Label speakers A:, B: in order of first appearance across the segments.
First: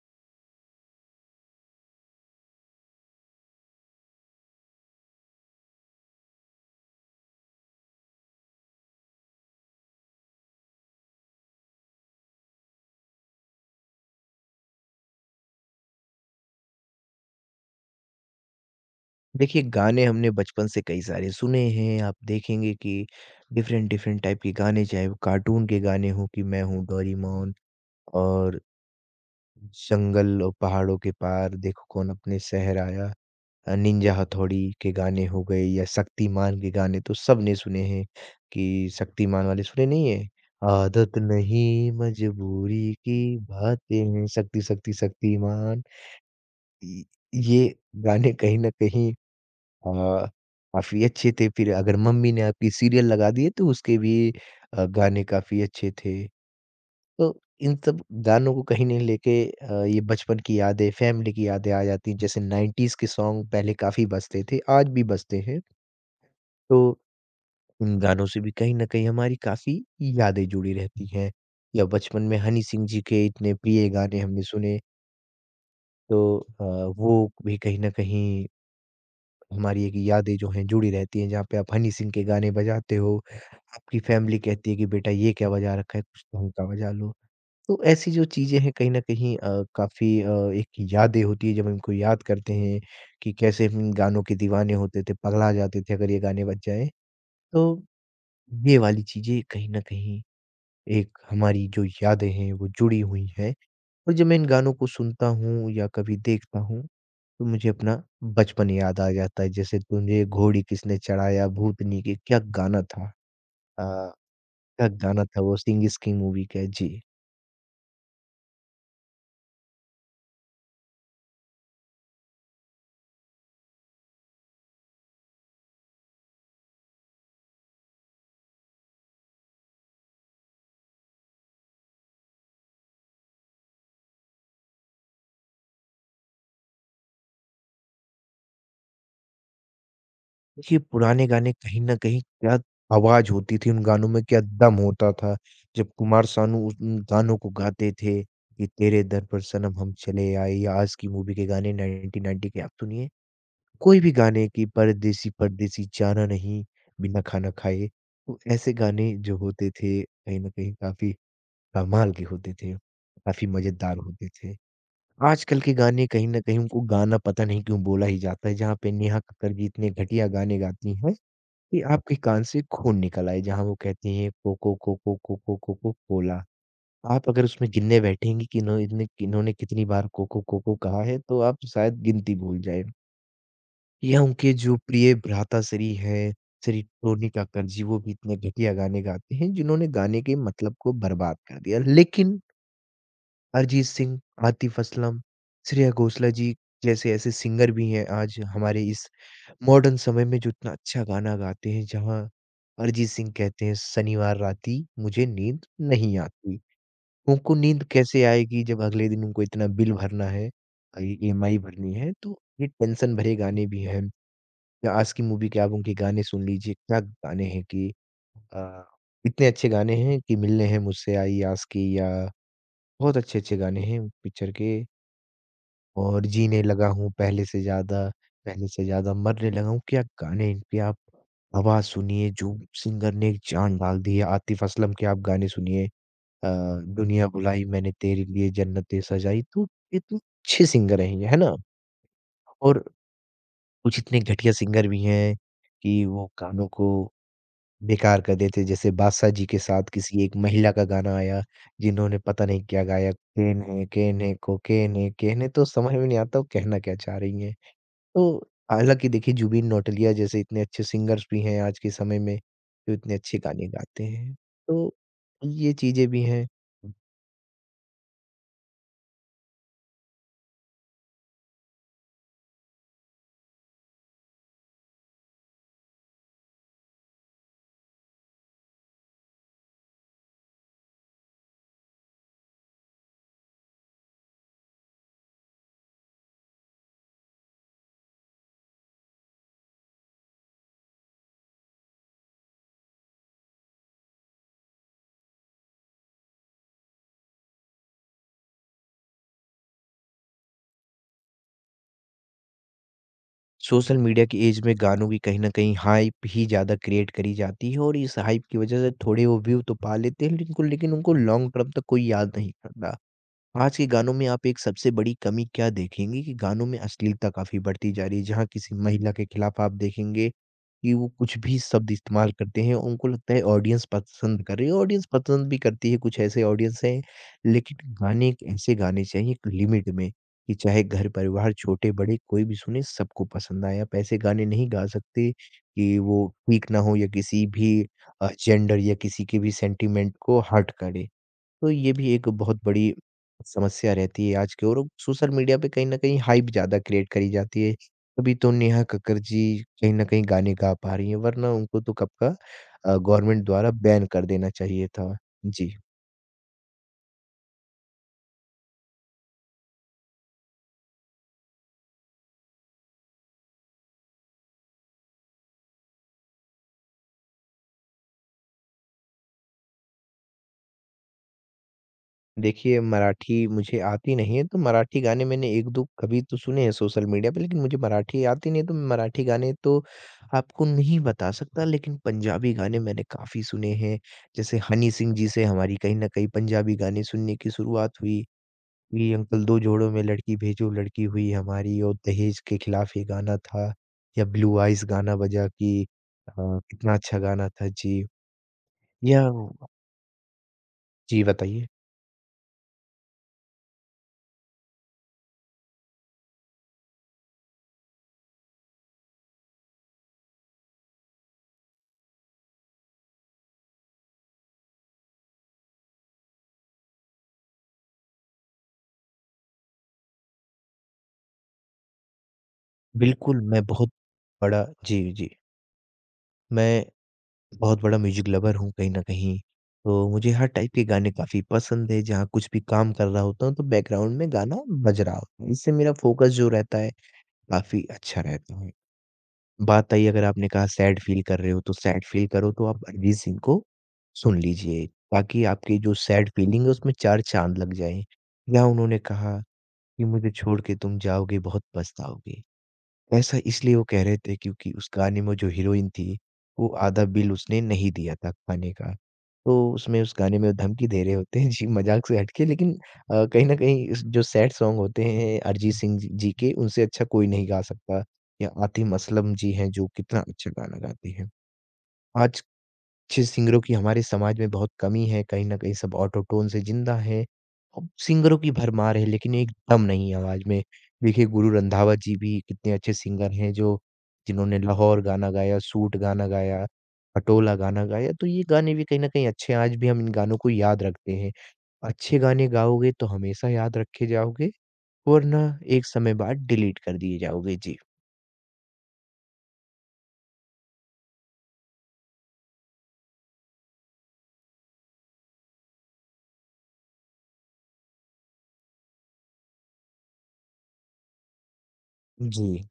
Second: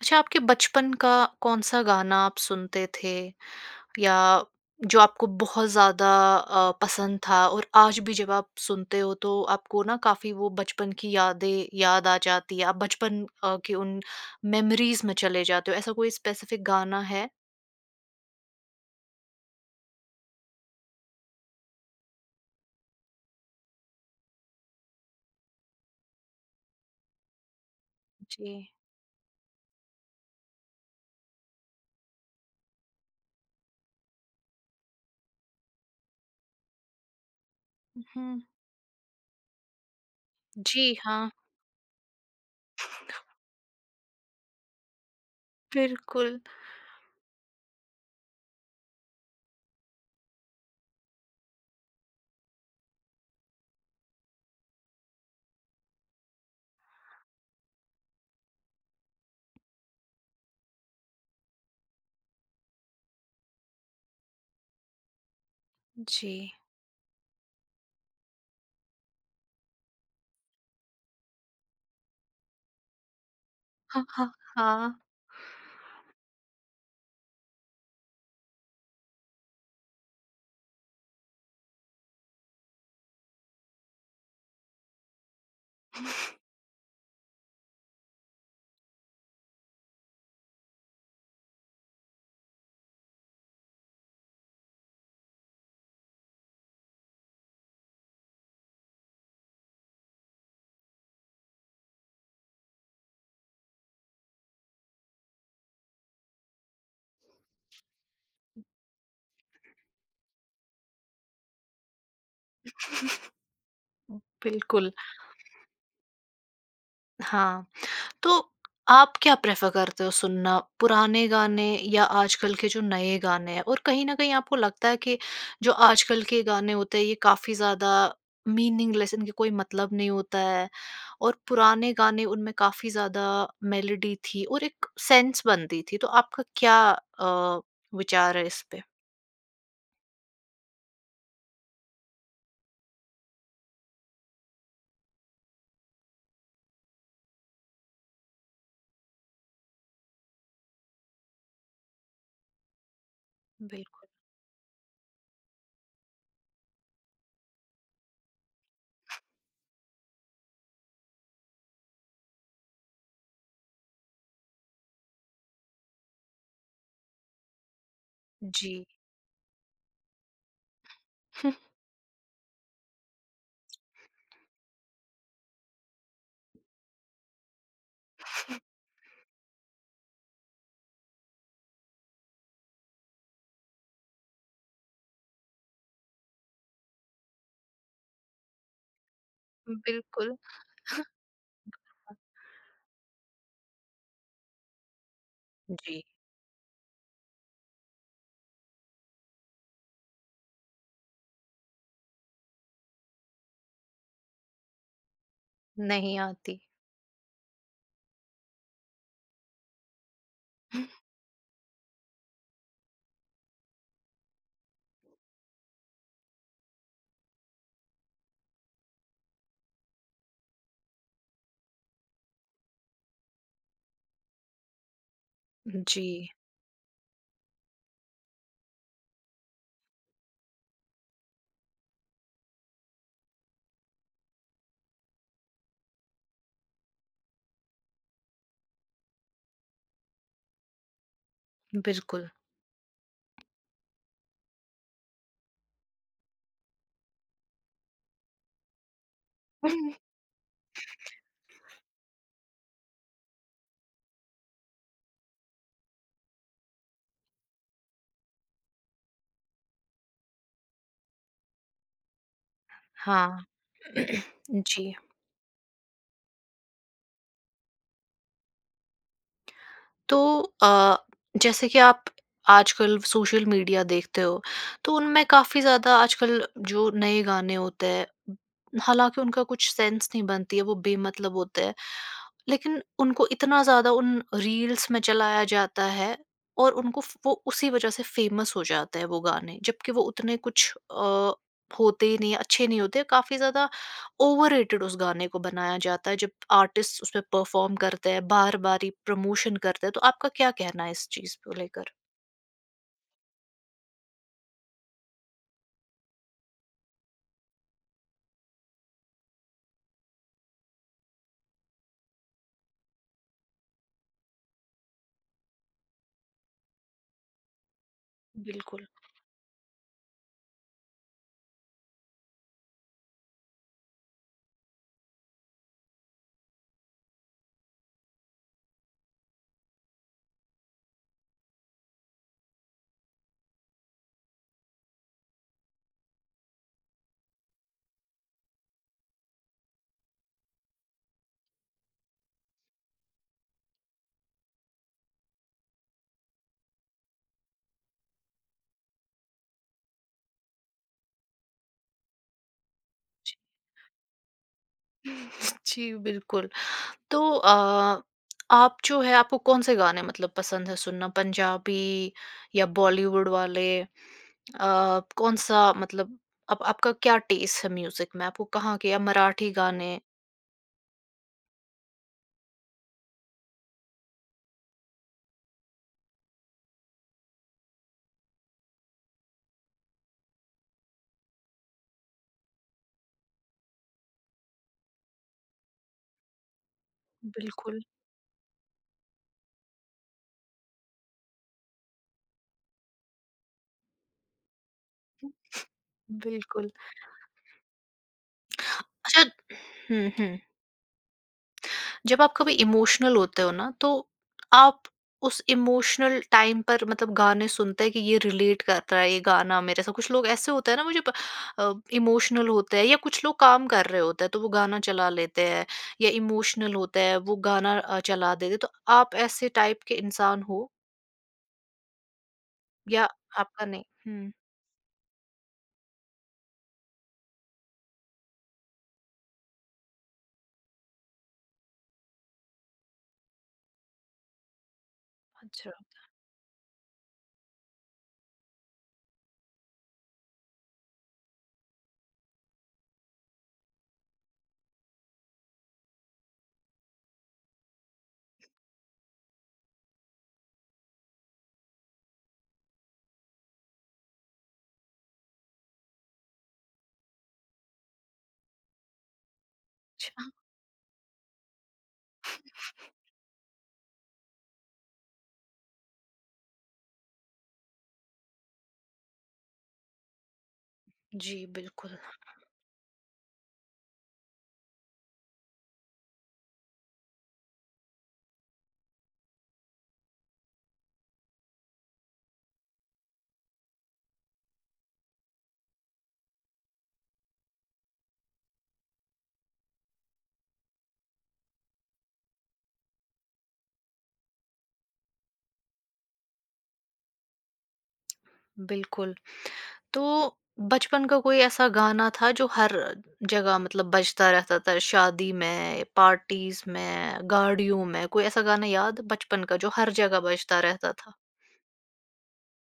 A: अच्छा, आपके बचपन का कौन-सा गाना आप सुनते थे? या जो आपको बहुत ज़्यादा पसंद था और आज भी जब आप सुनते हो तो आपको ना काफ़ी वो बचपन की यादें याद आ जाती है, आप बचपन के उन मेमोरीज़ में चले जाते हो, ऐसा कोई स्पेसिफ़िक गाना है?
B: देखिए, गाने हमने बचपन से कई सारे सुने हैं। आप देखेंगे कि डिफ़रेंट डिफ़रेंट टाइप के गाने, चाहे वो कार्टून के गाने हों कि मैं हूँ डोरेमोन
A: जी।
B: और जंगल और पहाड़ों के पार, देखो कौन अपने शहर आया। निंजा हथौड़ी के गाने हो गए या शक्तिमान के गाने तो सबने सुने हैं
A: हुँ।
B: कि शक्तिमान वाले सुने नहीं है?
A: जी,
B: आदत
A: हाँ,
B: नहीं मजबूरी की बातें हैं, शक्ति, शक्ति, शक्तिमान।
A: बिल्कुल।
B: इ ये गाने कहीं न कहीं हाँ, काफ़ी अच्छे थे फिर अगर मम्मी ने आपकी सीरियल लगा दिए तो उसके भी गाने काफ़ी अच्छे थे। तो इन सब गानों को कहीं नहीं लेके ये बचपन की यादें, फैमिली की यादें आ जाती हैं। जैसे 90s के सॉन्ग पहले काफ़ी बजते थे, आज भी बजते हैं।
A: जी।
B: तो इन गानों से भी कहीं न कहीं हमारी काफ़ी यादें जुड़ी रहती हैं। या बचपन में हनी सिंह जी के इतने प्रिय
A: हाँ,
B: गाने
A: हाँ,
B: हमने सुने
A: हाँ,
B: तो वो भी कहीं न कहीं हमारी एक यादें जो हैं जुड़ी रहती हैं, जहाँ पे आप हनी सिंह के गाने बजाते हो, आपकी फ़ैमिली कहती है कि बेटा ये क्या बजा रखा है, कुछ ढंग का बजा लो। तो ऐसी जो चीज़ें हैं कहीं न कहीं काफ़ी एक यादें होती है जब हम इनको याद करते हैं, कि कैसे हम इन गानों के दीवाने होते थे, पगला जाते थे अगर ये गाने बज जाएँ। तो ये वाली चीज़ें कहीं न कहीं एक हमारी जो यादें हैं वो जुड़ी हुई हैं और जब मैं इन गानों को सुनता हूँ या कभी देखता हूँ तो मुझे अपना बचपन याद आ जाता है। जैसे तुझे घोड़ी किसने चढ़ाया भूतनी के क्या गाना था अ, क्या
A: बिल्कुल,
B: गाना था वो सिंह इस की मूवी का है। जी।
A: हाँ। तो आप क्या प्रेफ़र करते हो सुनना? पुराने गाने या आजकल के जो नए गाने हैं? और कहीं न कहीं आपको लगता है कि जो आजकल के गाने होते हैं ये काफ़ी ज़्यादा मीनिंगलेस इनके कोई मतलब नहीं होता है और पुराने गाने उनमें काफ़ी ज़्यादा मेलोडी थी और एक सेंस बनती थी। तो आपका क्या अ, विचार है इस पे?
B: देखिए पुराने गाने कहीं न कहीं क्या आवाज़ होती थी उन गानों में, क्या दम होता था। जब कुमार सानू उस उन गानों को गाते थे कि तेरे दर पर सनम हम चले आए या आज की मूवी के गाने 1990 के आप सुनिए, कोई
A: बिल्कुल,
B: भी गाने की परदेसी परदेसी जाना नहीं, बिना खाना खाए। तो ऐसे गाने जो होते थे कहीं न कहीं काफ़ी कमाल के होते थे, काफ़ी मज़ेदार होते थे। आजकल के गाने कहीं न कहीं उनको गाना पता नहीं क्यों बोला ही जाता है,
A: जी।
B: जहाँ पे नेहा कक्कड़ जी इतने घटिया गाने गाती हैं कि आपके कान से खून निकल आए, जहाँ वो कहती हैं coco coco coco coco cola. आप अगर उसमें गिनने बैठेंगी कि इन्होंने कितनी बार कोको कोको कहा है, तो आप शायद गिनती भूल जाएँ। या उनके जो प्रिय भ्राताश्री हैं, श्री टोनी कक्कड़ जी, वो भी इतने घटिया गाने गाते हैं, जिन्होंने गाने के
A: बिल्कुल,
B: मतलब को बर्बाद कर दिया। लेकिन अरिजीत सिंह, आतिफ असलम, श्रेया
A: जी।
B: घोषाल जी जैसे ऐसे सिंगर भी हैं आज हमारे इस मॉडर्न समय में जो इतना अच्छा गाना गाते हैं, जहाँ अरिजीत सिंह कहते हैं शनिवार राती मुझे नींद नहीं
A: नहीं आती।
B: आती। उनको नींद कैसे आएगी जब अगले दिन उनको इतना बिल भरना है, ईएमआई भरनी है तो ये टेंशन भरे गाने भी हैं। या आज की मूवी के आप उनके गाने सुन लीजिए, क्या गाने हैं कि अ, इतने अच्छे गाने हैं कि मिलने हैं मुझसे आई आस की या बहुत अच्छे-अच्छे गाने हैं पिक्चर के। और
A: जी,
B: जीने लगा हूँ पहले से ज़्यादा मरने लगा हूँ। क्या गाने हैं इनके आप आवाज़ सुनिए, जो सिंगर ने एक जान डाल दी है। आतिफ़ असलम के आप गाने सुनिए अ, दुनिया बुलाई मैंने तेरे लिए जन्नतें सजाई। तो इतने अच्छे सिंगर हैं ये, है ना?
A: बिल्कुल।
B: और कुछ इतने घटिया सिंगर भी हैं कि वो गानों को बेकार कर देते हैं। जैसे बादशाह जी के साथ किसी एक महिला का गाना आया, जिन्होंने पता नहीं क्या गाया, केन है, कोकेन है, केन है। तो समझ में नहीं आता वो कहना क्या चाह रही हैं। तो हालाँकि देखिए जुबिन नौटियाल जैसे इतने अच्छे सिंगर्स भी हैं आज के समय में, जो इतने अच्छे
A: हाँ,
B: गाने गाते हैं। तो
A: जी।
B: ये चीज़ें भी हैं।
A: तो अ, जैसे कि आप आजकल सोशल मीडिया देखते हो तो उनमें काफ़ी ज़्यादा आजकल जो नए गाने होते हैं, हालांकि उनका कुछ सेंस नहीं बनती है, वो बेमतलब होते हैं, लेकिन उनको इतना ज़्यादा उन रील्स में चलाया जाता है और उनको वो उसी वजह से फेमस हो जाते हैं वो गाने, जबकि वो उतने कुछ होते ही नहीं, अच्छे नहीं होते। काफ़ी ज़्यादा ओवररेटेड उस गाने को बनाया जाता है, जब आर्टिस्ट उसपे परफ़ॉर्म करते हैं, बार-बार ही प्रमोशन करते हैं, तो आपका क्या कहना है इस चीज़ को लेकर?
B: सोशल मीडिया की ऐज में गानों की कहीं न कहीं हाइप ही ज़्यादा क्रिएट करी जाती है और इस हाइप की वज़ह से थोड़े वो व्यू तो पा लेते हैं लेकिन उनको लॉन्ग टर्म तक कोई याद नहीं करता। आज के गानों में आप एक सबसे बड़ी कमी क्या देखेंगे कि गानों में अश्लीलता काफ़ी बढ़ती जा रही है, जहाँ किसी
A: बिल्कुल।
B: महिला के खिलाफ आप देखेंगे कि वो कुछ भी शब्द इस्तेमाल करते हैं, उनको लगता है ऑडियंस पसंद कर रही है, ऑडियंस पसंद भी करती है, कुछ ऐसे ऑडियंस हैं, लेकिन गाने एक ऐसे गाने चाहिए एक लिमिट में कि चाहे घर परिवार छोटे-बड़े कोई भी सुने सबको पसंद आए। आप ऐसे गाने नहीं गा सकते कि वो ठीक ना हो या किसी भी जेंडर या किसी के भी सेंटिमेंट को हर्ट करे। तो ये भी एक बहुत बड़ी समस्या रहती है आज के और सोशल मीडिया पे कहीं न कहीं हाइप ज़्यादा क्रिएट करी जाती है। तभी तो नेहा कक्कड़ जी कहीं न कहीं गाने गा पा रही हैं वरना उनको तो कब का
A: जी।
B: गवर्नमेंट द्वारा बैन कर देना चाहिए था। जी।
A: जी, बिल्कुल। तो आप जो है आपको कौन-से गाने मतलब पसंद है सुनना? पंजाबी या बॉलीवुड वाले? कौन-सा मतलब आप आपका क्या टेस्ट है म्यूज़िक में? आपको कहाँ के या मराठी गाने?
B: देखिए, मराठी मुझे आती नहीं है, तो मराठी गाने मैंने 1-2 कभी तो सुने हैं सोशल मीडिया पे, लेकिन मुझे मराठी आती नहीं है, तो मैं मराठी गाने तो आपको नहीं बता सकता। लेकिन पंजाबी गाने मैंने काफ़ी सुने हैं, जैसे हनी सिंह जी से हमारी कहीं न कहीं पंजाबी गाने सुनने की
A: बिल्कुल,
B: शुरुआत हुई। ये अंकल दो जोड़ों में लड़की भेजो लड़की हुई हमारी और दहेज के खिलाफ ये गाना था, या ब्लू आइज़ गाना बजा कि अ,
A: बिल्कुल।
B: कितना अच्छा गाना था। जी, या
A: अच्छा, हुँ, हुँ।
B: जी बताइए?
A: जब आप कभी इमोशनल होते हो ना, तो आप उस इमोशनल टाइम पर मतलब गाने सुनते हैं कि ये रिलेट करता है ये गाना मेरे साथ, कुछ लोग ऐसे होते हैं ना, मुझे इमोशनल होते हैं या कुछ लोग काम कर रहे होते हैं तो वो गाना चला लेते हैं या इमोशनल होते हैं वो गाना चला देते हैं। तो आप ऐसे टाइप के इंसान हो या
B: बिल्कुल, मैं
A: आपका नहीं?
B: बहुत
A: हम्म,
B: बड़ा जी, जी। मैं बहुत बड़ा म्यूज़िक लवर हूँ कहीं न कहीं, तो मुझे हर टाइप के गाने काफ़ी पसंद हैं। जहाँ कुछ भी काम कर रहा होता हूँ, तो बैकग्राउंड में गाना बज रहा होता है।
A: अच्छा,
B: इससे मेरा फोकस जो रहता है, काफ़ी अच्छा रहता है। बात आई अगर आपने कहा सैड फ़ील कर रहे हो, तो सैड फ़ील करो तो आप अरिजीत सिंह को सुन लीजिए, ताकि आपकी जो सैड फ़ीलिंग है, उसमें चार चाँद लग जाएँ। या उन्होंने कहा कि मुझे छोड़ के तुम जाओगे बहुत पछताओगे। ऐसा इसलिए वो कह रहे थे क्योंकि उस गाने में जो हीरोइन थी, वो आधा बिल उसने नहीं दिया था खाने का। तो उसमें उस
A: अच्छा,
B: गाने में वो धमकी दे रहे होते हैं जी मज़ाक से हट के लेकिन कहीं न कहीं इस जो सैड सॉन्ग होते हैं अरिजीत सिंह जी जी के उनसे अच्छा कोई नहीं गा सकता या आतिम असलम जी हैं जो कितना अच्छा गाना गाती हैं।
A: जी, बिल्कुल,
B: आज अच्छे सिंगरों की हमारे समाज में बहुत कमी है, कहीं न कहीं सब ऑटो-टोन से ज़िंदा हैं। अब सिंगरों की भरमार है लेकिन एक दम नहीं है आवाज़ में। देखिए गुरु रंधावा जी भी कितने अच्छे सिंगर हैं जो जिन्होंने लाहौर गाना गाया, सूट गाना गाया, पटोला गाना गाया, तो ये गाने भी कहीं न कहीं अच्छे हैं, आज भी हम इन गानों को याद रखते हैं। अच्छे गाने गाओगे तो हमेशा याद रखे जाओगे, वरना एक समय बाद डिलीट कर दिए जाओगे। जी।
A: बिल्कुल। तो बचपन का कोई ऐसा गाना था जो हर जगह मतलब बजता रहता था, शादी में, पार्टीज में, गाड़ियों में? कोई ऐसा गाना याद बचपन का जो हर जगह बजता रहता था?
B: जी।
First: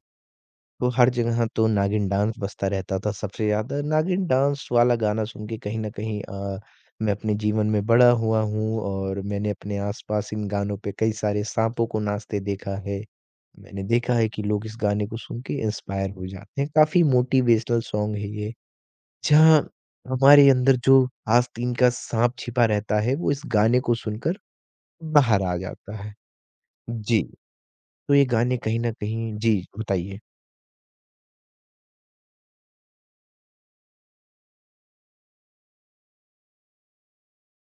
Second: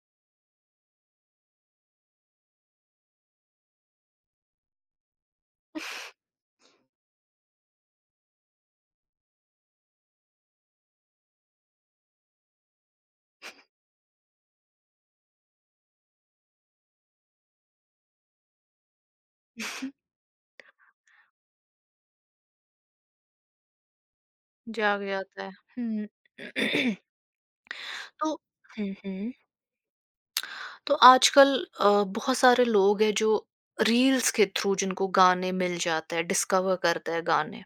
B: तो हर जगह तो नागिन डांस बजता रहता था सबसे ज़्यादा। नागिन डांस वाला गाना सुन के कहीं न कहीं मैं अपने जीवन में बड़ा हुआ हूँ और मैंने अपने आस-पास इन गानों पे कई सारे साँपों को नाचते देखा है। मैंने देखा है कि लोग इस गाने को सुन के इंस्पायर हो जाते हैं। काफ़ी मोटिवेशनल सॉन्ग है ये, जहाँ हमारे अंदर जो आस्तीन का साँप छिपा रहता है, वो इस गाने को सुनकर
A: जाग
B: बाहर
A: जाता है।
B: आ जाता
A: हुँ।
B: है। जी, तो ये
A: तो
B: गाने कहीं
A: हुँ,
B: न
A: हुँ।
B: कहीं जी, बताइए?
A: तो आजकल बहुत सारे लोग हैं जो रील्स के थ्रू जिनको गाने मिल जाते हैं, डिस्कवर करते हैं गाने।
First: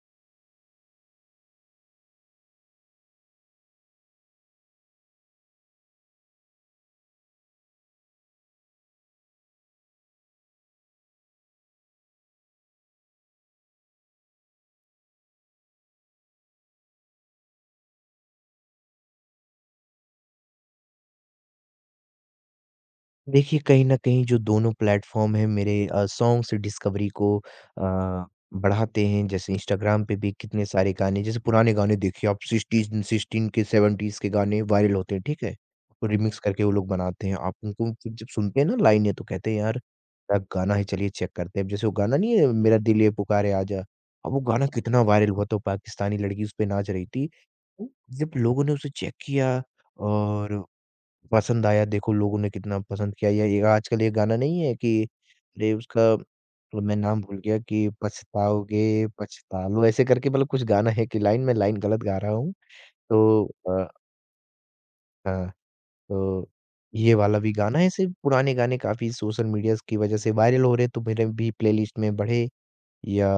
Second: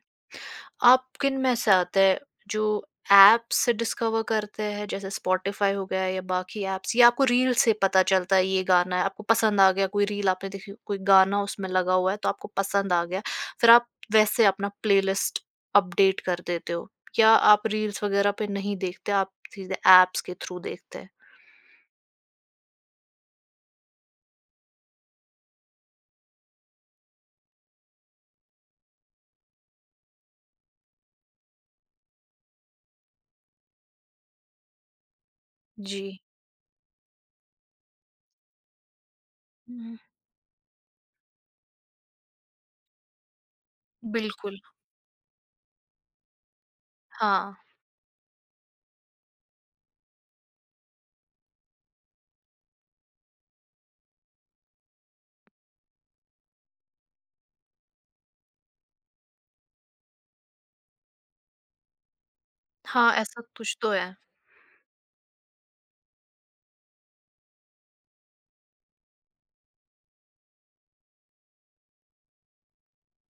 A: आप किन में से आते हैं? जो ऐप्स डिस्कवर करते हैं, जैसे स्पॉटिफाई हो गया या बाकी ऐप्स, या आपको रील से पता चलता है ये गाना है, आपको पसंद आ गया, कोई रील आपने देखी, कोई गाना उसमें लगा हुआ है, तो आपको पसंद आ गया, फिर आप वैसे अपना प्लेलिस्ट अपडेट कर देते हो, या आप रील्स वगैरह पे नहीं देखते, आप सीधे ऐप्स के थ्रू देखते हैं?
B: देखिए, कहीं न कहीं जो दोनों प्लेटफ़ॉर्म हैं मेरे सॉन्ग से डिस्कवरी को अ, बढ़ाते हैं। जैसे इंस्टाग्राम पे भी कितने सारे गाने जैसे पुराने गाने देखिए आप 60s 16 के 70s के गाने वायरल होते हैं, ठीक है?
A: जी,
B: तो रिमिक्स करके वो लोग बनाते हैं। आप उनको फिर जब सुनते हैं ना लाइनें, तो कहते हैं यार,
A: हम्म,
B: क्या गाना है, चलिए चेक करते हैं। अब जैसे वो गाना नहीं है, मेरा दिल ये पुकारे आजा। अब वो
A: बिल्कुल।
B: गाना कितना वायरल हुआ, तो पाकिस्तानी लड़की उस पे नाच रही थी।
A: हाँ।
B: तो जब लोगों ने उसे चेक किया और पसंद आया, देखो लोगों ने कितना पसंद किया। ये आजकल ये गाना नहीं है कि अरे, उसका मतलब मैं नाम भूल गया, कि पछताओगे, पछता लो ऐसे करके, मतलब कुछ गाना है कि लाइन मैं लाइन गलत गा रहा हूँ।
A: हाँ, ऐसा
B: तो
A: कुछ
B: अ,
A: तो है।
B: हाँ, तो ये वाला भी गाना है। ऐसे पुराने गाने काफ़ी सोशल मीडियाज़ की वज़ह से वायरल हो रहे हैं, तो मेरे भी प्लेलिस्ट में बढ़े। या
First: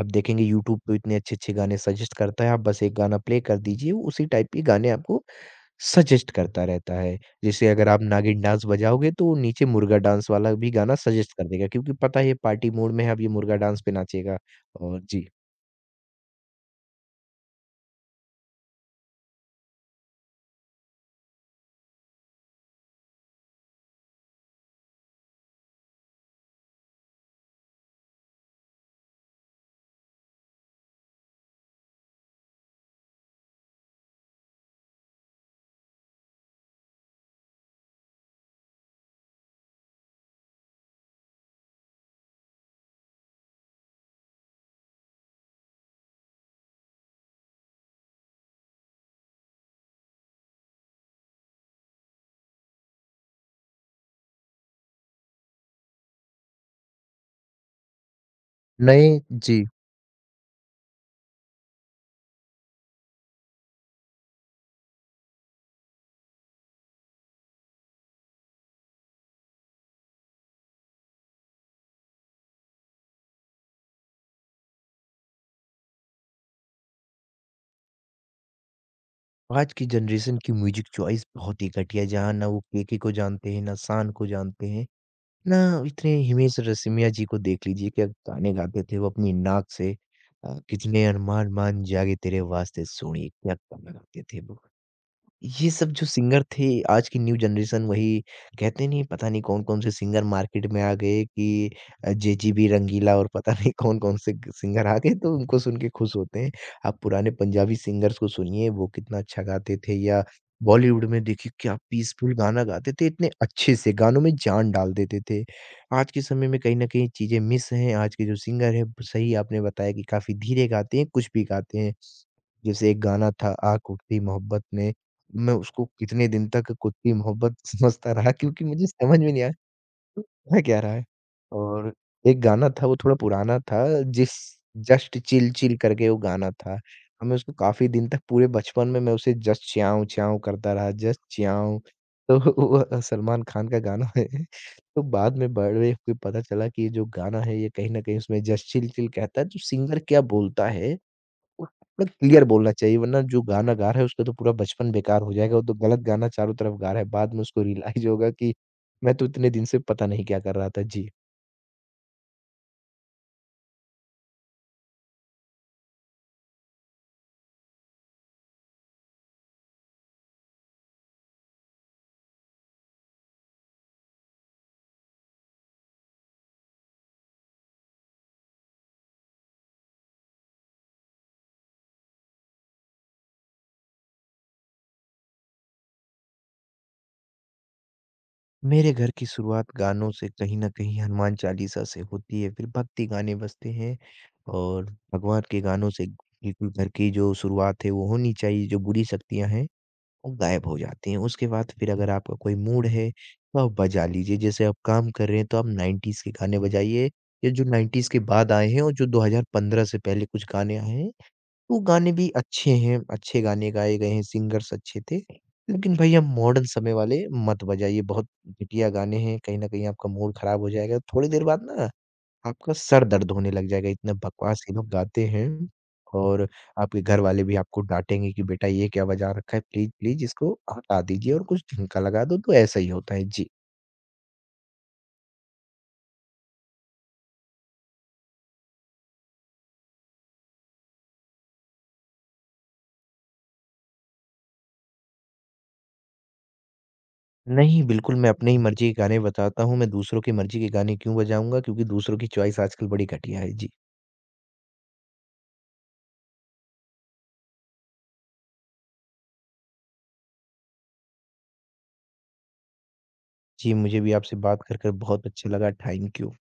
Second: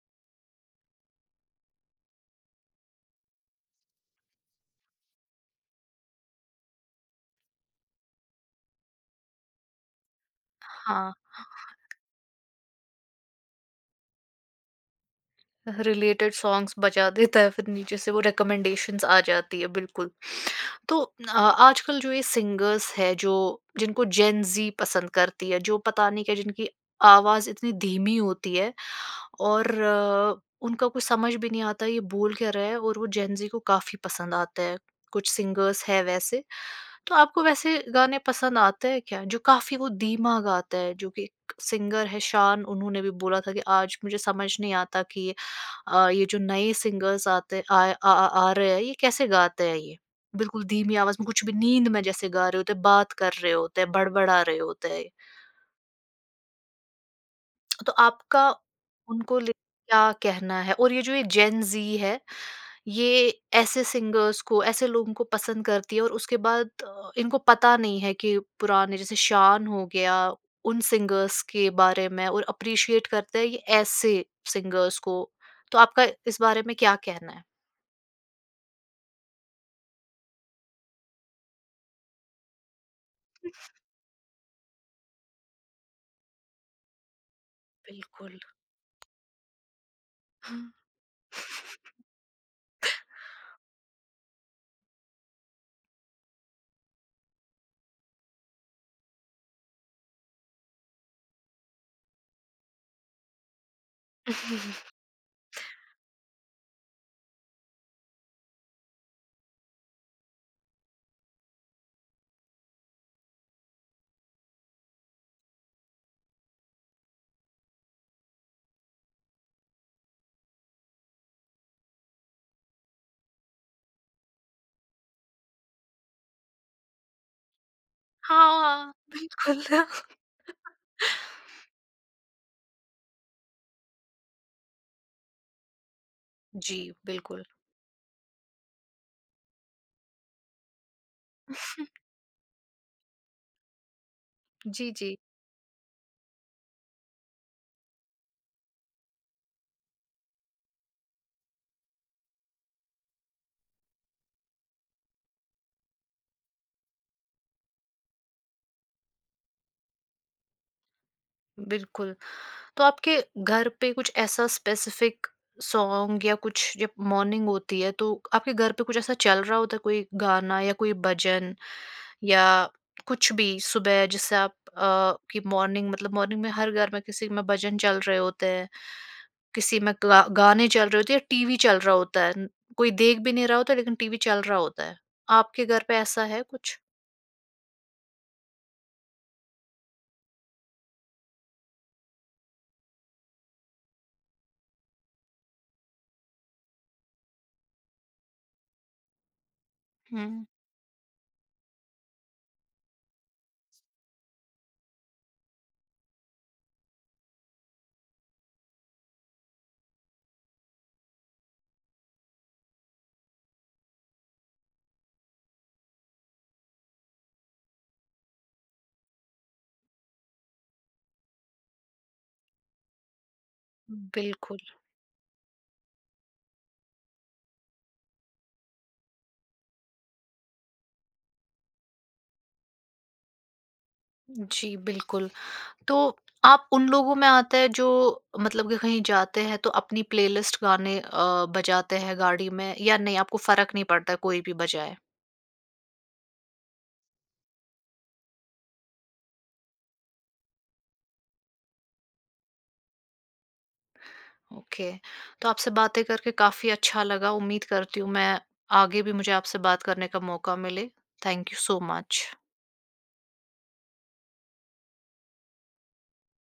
B: आप देखेंगे, यूट्यूब पे इतने अच्छे-अच्छे गाने सजेस्ट करता है। आप बस एक गाना प्ले कर दीजिए, उसी टाइप के गाने आपको सजेस्ट करता रहता है। जैसे अगर आप नागिन डांस बजाओगे, तो वो नीचे मुर्गा डांस वाला भी गाना
A: हाँ।
B: सजेस्ट कर देगा, क्योंकि पता है ये पार्टी मूड में है, अब ये मुर्गा डांस पे नाचेगा। और जी,
A: रिलेटेड सॉन्ग्स बजा देता है फिर नीचे से वो रिकमेंडेशंस आ जाती है, बिल्कुल। तो अ, आजकल जो ये सिंगर्स है, जो जिनको जेन जी पसंद करती है, जो पता नहीं क्या, जिनकी आवाज़ इतनी धीमी होती है और उनका कुछ समझ भी नहीं आता ये बोल क्या रहे हैं, और वो जेन जी को काफ़ी पसंद आता है। कुछ सिंगर्स है वैसे। तो आपको वैसे गाने पसंद आते हैं क्या? जो काफ़ी वो धीमा गाता है, जो कि एक सिंगर है शान, उन्होंने भी बोला था कि आज मुझे समझ नहीं आता कि ये जो नए सिंगर्स आते आ, आ, आ आ रहे हैं ये कैसे गाते हैं ये? बिल्कुल धीमी आवाज़ में कुछ भी नींद में जैसे गा रहे होते हैं, बात कर रहे होते हैं, बड़बड़ा रहे होते हैं। तो आपका
B: नए
A: उनको ले
B: जी,
A: क्या कहना है? और ये जो ये जेन ज़ी है, ये ऐसे सिंगर्स को, ऐसे लोगों को पसंद करती है और उसके बाद इनको पता नहीं है कि पुराने जैसे शान हो गया, उन सिंगर्स के बारे में, और एप्रिशिएट करते हैं ये ऐसे सिंगर्स को। तो आपका इस बारे में क्या कहना है?
B: आज की जनरेशन की म्यूज़िक चॉइस बहुत ही घटिया है, जहाँ ना वो केके को जानते हैं, ना शान को जानते हैं, ना इतने हिमेश रेशमिया जी को। देख लीजिए क्या
A: बिल्कुल।
B: गाने गाते थे वो अपनी नाक से। कितने अरमान मान जागे तेरे वास्ते सोणिए, क्या गाना गाते थे वो। ये सब जो सिंगर थे, आज की न्यू जनरेशन वही कहते, नहीं पता नहीं कौन-कौन से सिंगर मार्केट में आ गए कि जेजीबी, रंगीला और पता नहीं कौन-कौन से ग सिंगर आ गए, तो उनको सुन के खुश होते हैं। आप पुराने पंजाबी सिंगर्स को सुनिए, वो कितना अच्छा गाते थे। या बॉलीवुड में देखिए, क्या पीसफुल गाना गाते थे, इतने अच्छे से गानों में जान डाल देते थे। आज के समय में कहीं न कहीं चीज़ें मिस हैं, आज के जो सिंगर हैं, सही आपने बताया कि काफ़ी धीरे गाते हैं, कुछ भी गाते हैं। जैसे एक गाना था, आ कुटती मोहब्बत में। मैं उसको कितने दिन तक कुटती मोहब्बत समझता रहा, क्योंकि मुझे
A: हाँ,
B: समझ में नहीं आया
A: बिल्कुल।
B: कि कह क्या रहा है। और एक गाना था, वो थोड़ा पुराना था, जिस जस्ट चिल चिल करके वो गाना था।
A: जी,
B: और मैं
A: बिल्कुल।
B: उसको काफ़ी दिन तक, पूरे बचपन में मैं उसे जस्ट च्याऊँ च्याऊँ करता रहा, जस्ट च्याऊँ। तो वो सलमान खान का गाना है।
A: जी,
B: तो
A: जी।
B: बाद में बड़े होके पता चला कि ये जो गाना है, ये कहीं न कहीं उसमें जस्ट चिल चिल कहता है, तो सिंगर क्या बोलता है, और पूरा क्लियर बोलना चाहिए, वरना जो गाना गा रहा है उसका तो पूरा बचपन बेकार हो जाएगा, वो तो गलत गाना चारों तरफ गा रहा है। बाद में उसको रियलाइज़ होगा कि मैं तो इतने दिन से पता नहीं क्या कर रहा था। जी।
A: बिल्कुल। तो आपके घर पे कुछ ऐसा स्पेसिफिक सॉन्ग या कुछ, जब मॉर्निंग होती है तो आपके घर पे कुछ ऐसा चल रहा होता है, कोई गाना या कोई भजन या कुछ भी सुबह, जिससे आप की मॉर्निंग मतलब मॉर्निंग में हर घर में किसी में भजन चल रहे होते हैं, किसी में गा गाने चल रहे होते हैं या टीवी चल रहा होता है। न कोई देख भी नहीं रहा होता लेकिन टीवी चल रहा होता है। आपके घर पे ऐसा है कुछ?
B: मेरे घर की शुरुआत गानों से, कहीं न कहीं हनुमान चालीसा से होती है, फिर भक्ति गाने बजते हैं और भगवान के गानों से बिल्कुल घर की जो शुरुआत है वो होनी चाहिए, जो बुरी शक्तियाँ हैं वो
A: हुँ।
B: गायब हो जाती हैं। उसके बाद फिर अगर आपका कोई मूड है, तो आप बजा लीजिए। जैसे आप काम कर रहे हैं, तो आप 90s के गाने बजाइए, या जो 90s के बाद आए हैं और जो 2015 से पहले कुछ गाने आए हैं, वो गाने भी अच्छे हैं, अच्छे गाने गाए गए हैं, सिंगर्स अच्छे थे। लेकिन भई आप मॉडर्न समय वाले मत बजाइए, बहुत घटिया गाने हैं, कहीं न कहीं आपका मूड खराब हो जाएगा। थोड़ी देर बाद ना आपका सर दर्द होने लग जाएगा, इतना
A: बिल्कुल।
B: बकवास ये लोग गाते हैं। और आपके घरवाले भी आपको डाँटेंगे कि बेटा ये क्या बजा रखा है, प्लीज़, प्लीज़ इसको हटा दीजिए और कुछ ढंग का लगा दो, तो ऐसा ही होता है। जी।
A: जी, बिल्कुल। तो आप उन लोगों में आते हैं जो मतलब कि कहीं जाते हैं तो अपनी प्लेलिस्ट गाने बजाते हैं गाड़ी में, या नहीं आपको फर्क नहीं पड़ता कोई भी बजाए?
B: नहीं, बिल्कुल मैं अपनी ही मर्ज़ी के गाने बताता हूँ, मैं दूसरों की मर्ज़ी के गाने क्यों बजाऊँगा, क्योंकि दूसरों की चॉइस आजकल बड़ी घटिया है। जी।
A: ओके, तो आपसे बातें करके काफी अच्छा लगा, उम्मीद करती हूँ मैं आगे भी मुझे आपसे बात करने का मौका मिले। Thank you so much.
B: जी, मुझे भी आपसे बात कर बहुत अच्छा लगा, थैंक यू।